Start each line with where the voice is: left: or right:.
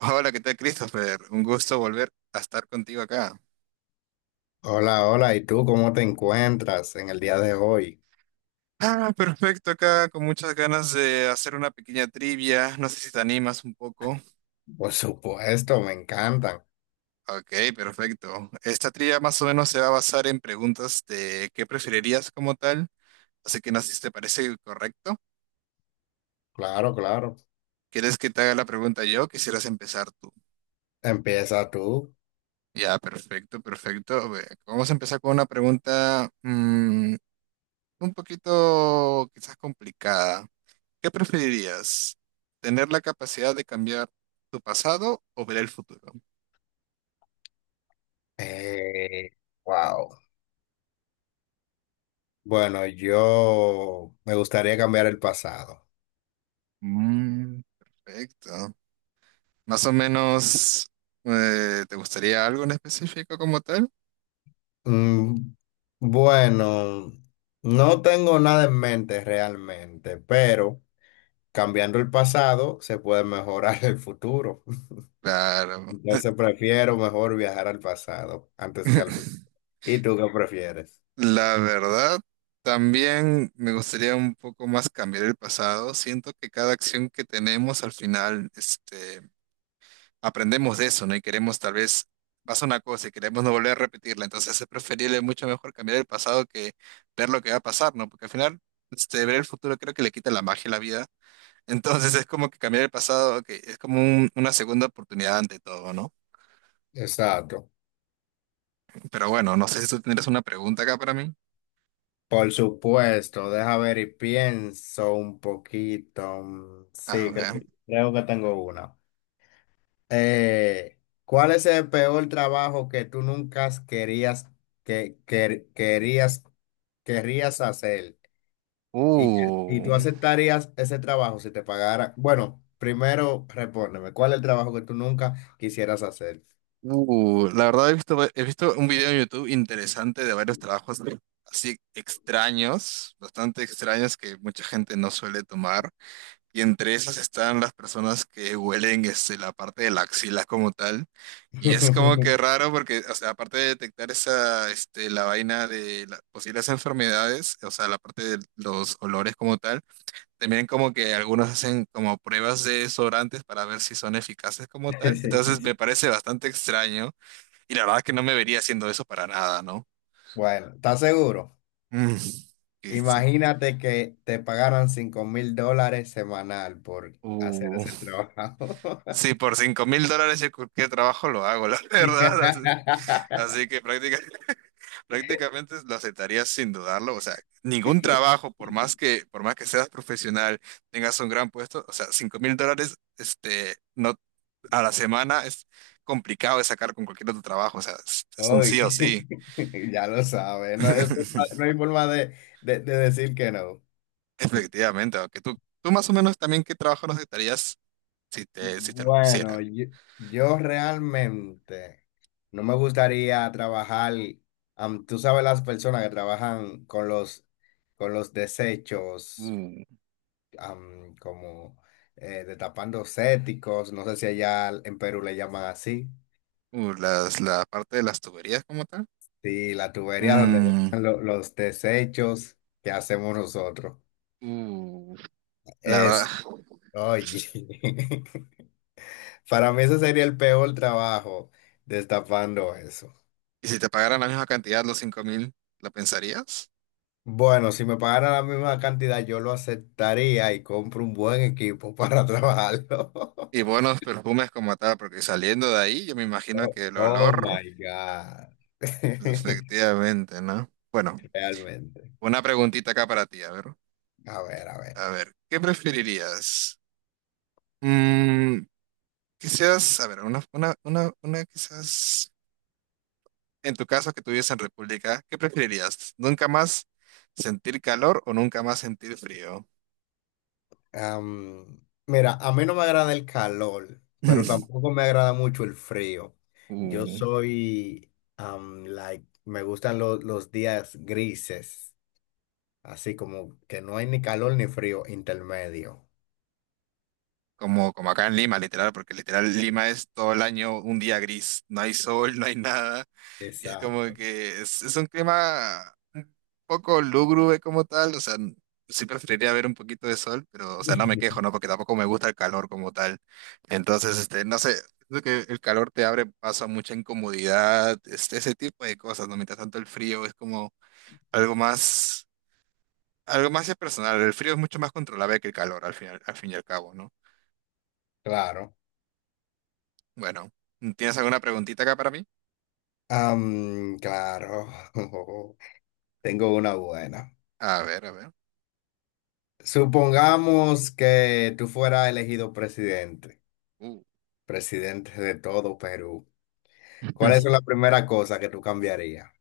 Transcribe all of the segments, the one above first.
right: Hola, ¿qué tal, Christopher? Un gusto volver a estar contigo acá.
left: Hola, hola, ¿y tú cómo te encuentras en el día de hoy?
right: Ah, perfecto, acá con muchas ganas de hacer una pequeña trivia. No sé si te animas un poco.
left: Por supuesto, me encantan.
right: Ok, perfecto. Esta trivia más o menos se va a basar en preguntas de qué preferirías como tal. Así que no sé si te parece correcto.
left: Claro, claro.
right: ¿Quieres que te haga la pregunta yo? ¿Quisieras empezar tú?
left: Empieza tú.
right: Ya, perfecto, perfecto. A ver, vamos a empezar con una pregunta un poquito quizás complicada. ¿Qué preferirías? ¿Tener la capacidad de cambiar tu pasado o ver el futuro?
left: Eh, wow. Bueno, yo me gustaría cambiar el pasado.
right: Mm, perfecto. Más o menos, ¿te gustaría algo en específico como tal?
left: Mm, bueno, no tengo nada en mente realmente, pero cambiando el pasado se puede mejorar el futuro.
right: Claro.
left: Entonces prefiero mejor viajar al pasado antes que al futuro. ¿Y tú qué prefieres?
right: La verdad, también me gustaría un poco más cambiar el pasado. Siento que cada acción que tenemos al final, aprendemos de eso, ¿no? Y queremos tal vez pasa una cosa y queremos no volver a repetirla. Entonces es preferible mucho mejor cambiar el pasado que ver lo que va a pasar, ¿no? Porque al final, ver el futuro creo que le quita la magia a la vida. Entonces es como que cambiar el pasado, que es como una segunda oportunidad ante todo, ¿no?
left: Exacto.
right: Pero bueno, no sé si tú tendrás una pregunta acá para mí.
left: Por supuesto, deja ver y pienso un poquito.
right: A
left: Sí, creo,
right: ver.
left: creo que tengo una. Eh, ¿Cuál es el peor trabajo que tú nunca querías, que, que- querías, querrías hacer? ¿Y, y tú
right: Uh,
left: aceptarías ese trabajo si te pagara? Bueno, primero respóndeme, ¿cuál es el trabajo que tú nunca quisieras hacer?
right: la verdad he visto, he visto un video en YouTube interesante de varios trabajos así extraños, bastante extraños que mucha gente no suele tomar. Y entre esas están las personas que huelen la parte de la axila como tal. Y es como que raro porque, o sea, aparte de detectar esa, la vaina de las posibles enfermedades, o sea, la parte de los olores como tal, también como que algunos hacen como pruebas de desodorantes para ver si son eficaces como tal. Entonces me parece bastante extraño y la verdad es que no me vería haciendo eso para nada, ¿no?
left: Bueno, ¿estás seguro?
right: Mm, eso.
left: Imagínate que te pagaran $5,000 semanal por hacer
right: Uh,
left: ese trabajo.
right: sí, por $5.000 yo cualquier trabajo lo hago, la verdad. Así que prácticamente lo aceptarías sin dudarlo. O sea, ningún trabajo, por más que seas profesional, tengas un gran puesto, o sea, $5.000, no, a la semana es complicado de sacar con cualquier otro trabajo. O sea, es un
left: Uy,
right: sí o sí.
left: ya lo sabes, no, hay forma no hay forma de, de decir que no.
right: Efectivamente, aunque tú más o menos también qué trabajo no aceptarías si te lo
left: Bueno,
right: pusieran.
left: yo realmente no me gustaría trabajar, tú sabes las personas que trabajan con los desechos.
right: Uh,
left: Como destapando céticos, no sé si allá en Perú le llaman así,
right: la parte de las tuberías como tal.
left: y la tubería donde
right: Mm,
left: van los desechos que hacemos nosotros.
right: uh, la verdad.
left: Es, Oye, para mí ese sería el peor trabajo, destapando eso.
right: Y si te pagaran la misma cantidad, los 5.000, ¿lo pensarías?
left: Bueno, si me pagaran la misma cantidad, yo lo aceptaría y compro un buen equipo para trabajarlo.
right: Y buenos perfumes como tal, porque saliendo de ahí, yo me imagino
left: Oh,
right: que el
left: oh
right: olor,
left: my God.
right: efectivamente, ¿no? Bueno,
left: Realmente.
right: una preguntita acá para ti, a ver.
left: A ver, a ver.
right: A ver, ¿qué preferirías? Mm, quizás, a ver, una quizás, en tu caso que tú vives en República, ¿qué preferirías? ¿Nunca más sentir calor o nunca más sentir frío?
left: Am, Mira, a mí no me agrada el calor, pero tampoco me agrada mucho el frío. Yo
right: Uh.
left: soy, am, like, me gustan los días grises, así como que no hay ni calor ni frío intermedio.
right: Como, acá en Lima, literal, porque literal Lima es todo el año un día gris, no hay sol, no hay nada, y es como
left: Exacto.
right: que es un clima un poco lúgubre como tal, o sea, sí preferiría ver un poquito de sol, pero, o sea, no me quejo, ¿no? Porque tampoco me gusta el calor como tal. Entonces, no sé, creo que el calor te abre paso a mucha incomodidad, ese tipo de cosas, ¿no? Mientras tanto el frío es como algo más, algo más personal, el frío es mucho más controlable que el calor al final, al fin y al cabo, ¿no?
left: Claro.
right: Bueno, ¿tienes alguna preguntita acá para mí?
left: Claro. Tengo una buena.
right: A ver, a ver.
left: Supongamos que tú fueras elegido presidente,
right: Uh,
left: presidente de todo Perú. ¿Cuál es la primera cosa que tú cambiarías?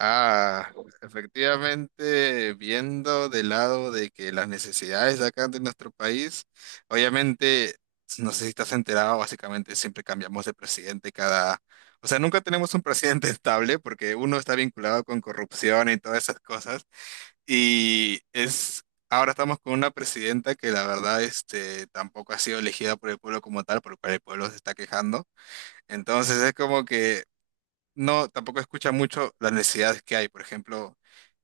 right: Ah, efectivamente, viendo del lado de que las necesidades de acá de nuestro país, obviamente, no sé si estás enterado, básicamente siempre cambiamos de presidente cada, o sea, nunca tenemos un presidente estable porque uno está vinculado con corrupción y todas esas cosas. Y es, ahora estamos con una presidenta que la verdad, tampoco ha sido elegida por el pueblo como tal, por lo cual el pueblo se está quejando. Entonces es como que no, tampoco escucha mucho las necesidades que hay. Por ejemplo,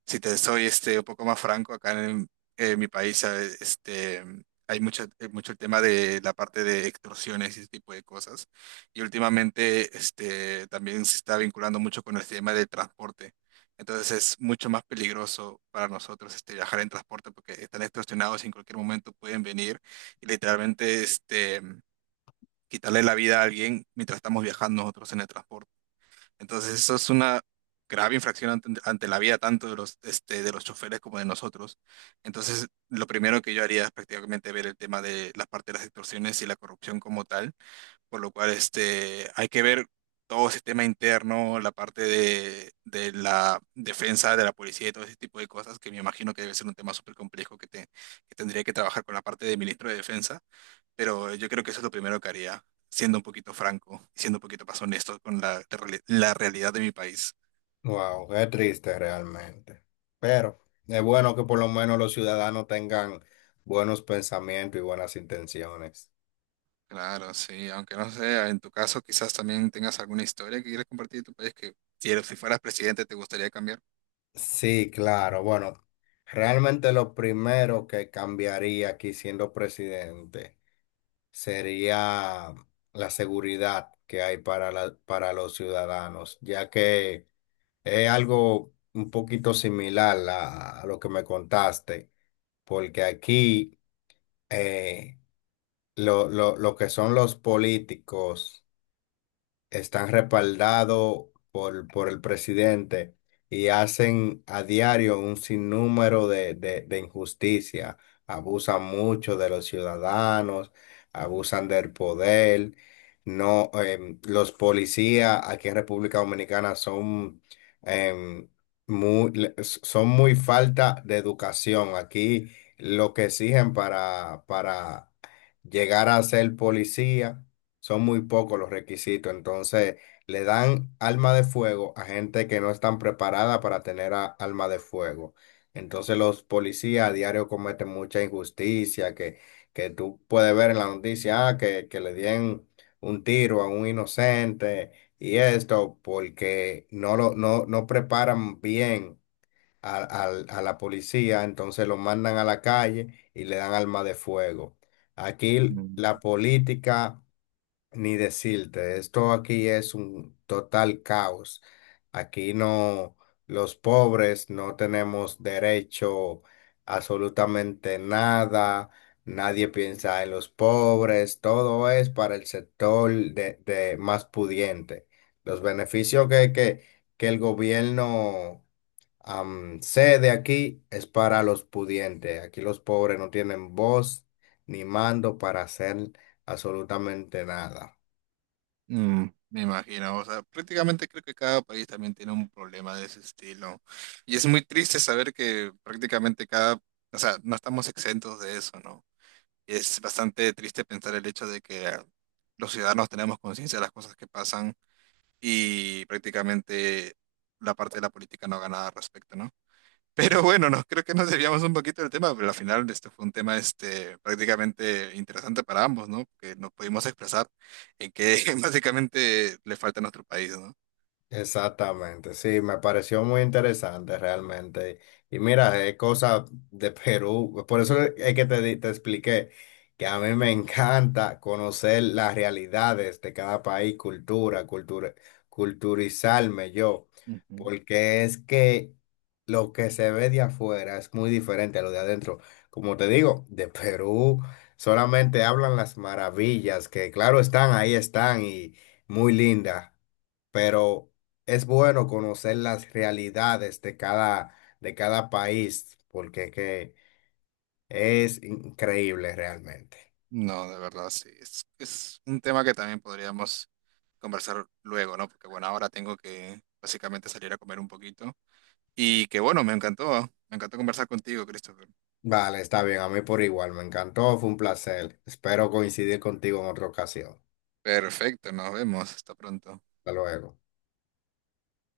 right: si te soy un poco más franco, acá en mi país, ¿sabes? Hay mucho el tema de la parte de extorsiones y ese tipo de cosas. Y últimamente también se está vinculando mucho con el tema del transporte. Entonces es mucho más peligroso para nosotros viajar en transporte porque están extorsionados y en cualquier momento pueden venir y literalmente quitarle la vida a alguien mientras estamos viajando nosotros en el transporte. Entonces, eso es una grave infracción ante la vida tanto de los choferes como de nosotros. Entonces, lo primero que yo haría es prácticamente ver el tema de la parte de las extorsiones y la corrupción como tal, por lo cual hay que ver todo el sistema interno, la parte de la defensa de la policía y todo ese tipo de cosas, que me imagino que debe ser un tema súper complejo que tendría que trabajar con la parte del ministro de Defensa, pero yo creo que eso es lo primero que haría, siendo un poquito franco y siendo un poquito más honesto con la realidad de mi país.
left: Wow, qué triste realmente. Pero es bueno que por lo menos los ciudadanos tengan buenos pensamientos y buenas intenciones.
right: Claro, sí, aunque no sé, en tu caso quizás también tengas alguna historia que quieras compartir de tu país que si fueras presidente te gustaría cambiar.
left: Sí, claro. Bueno, realmente lo primero que cambiaría aquí siendo presidente sería la seguridad que hay para para los ciudadanos, ya que es algo un poquito similar a lo que me contaste, porque aquí eh, lo que son los políticos están respaldados por el presidente y hacen a diario un sinnúmero de, de injusticias. Abusan mucho de los ciudadanos, abusan del poder. No, los policías aquí en República Dominicana son, em, son muy falta de educación. Aquí lo que exigen para llegar a ser policía son muy pocos los requisitos, entonces le dan alma de fuego a gente que no están preparada para tener alma de fuego. Entonces los policías a diario cometen mucha injusticia que tú puedes ver en la noticia, ah, que le dieron un tiro a un inocente y esto porque no, no preparan bien a, a la policía, entonces lo mandan a la calle y le dan alma de fuego. Aquí la
right: Mm.
left: política ni decirte, esto aquí es un total caos. Aquí no, los pobres no tenemos derecho a absolutamente nada. Nadie piensa en los pobres. Todo es para el sector de más pudiente. Los beneficios que, que el gobierno cede aquí es para los pudientes. Aquí los pobres no tienen voz ni mando para hacer absolutamente nada.
right: Me imagino, o sea, prácticamente creo que cada país también tiene un problema de ese estilo. Y es muy triste saber que prácticamente cada, o sea, no estamos exentos de eso, ¿no? Es bastante triste pensar el hecho de que los ciudadanos tenemos conciencia de las cosas que pasan y prácticamente la parte de la política no haga nada al respecto, ¿no? Pero bueno, no, creo que nos desviamos un poquito del tema, pero al final este fue un tema prácticamente interesante para ambos, ¿no? Que nos pudimos expresar en qué básicamente le falta a nuestro país, ¿no?
left: Exactamente, sí, me pareció muy interesante realmente. Y mira, es cosa de Perú, por eso es que te expliqué que a mí me encanta conocer las realidades de cada país, culturizarme yo,
right: Ujú.
left: porque es que lo que se ve de afuera es muy diferente a lo de adentro. Como te digo, de Perú solamente hablan las maravillas, que claro están, ahí están y muy lindas pero es bueno conocer las realidades de cada país, porque que es increíble realmente.
right: No, de verdad, sí. Es un tema que también podríamos conversar luego, ¿no? Porque bueno, ahora tengo que básicamente salir a comer un poquito. Y que bueno, me encantó conversar contigo, Christopher.
left: Vale, está bien, a mí por igual, me encantó, fue un placer. Espero coincidir contigo en otra ocasión.
right: Perfecto, nos vemos, hasta pronto.
left: Hasta luego.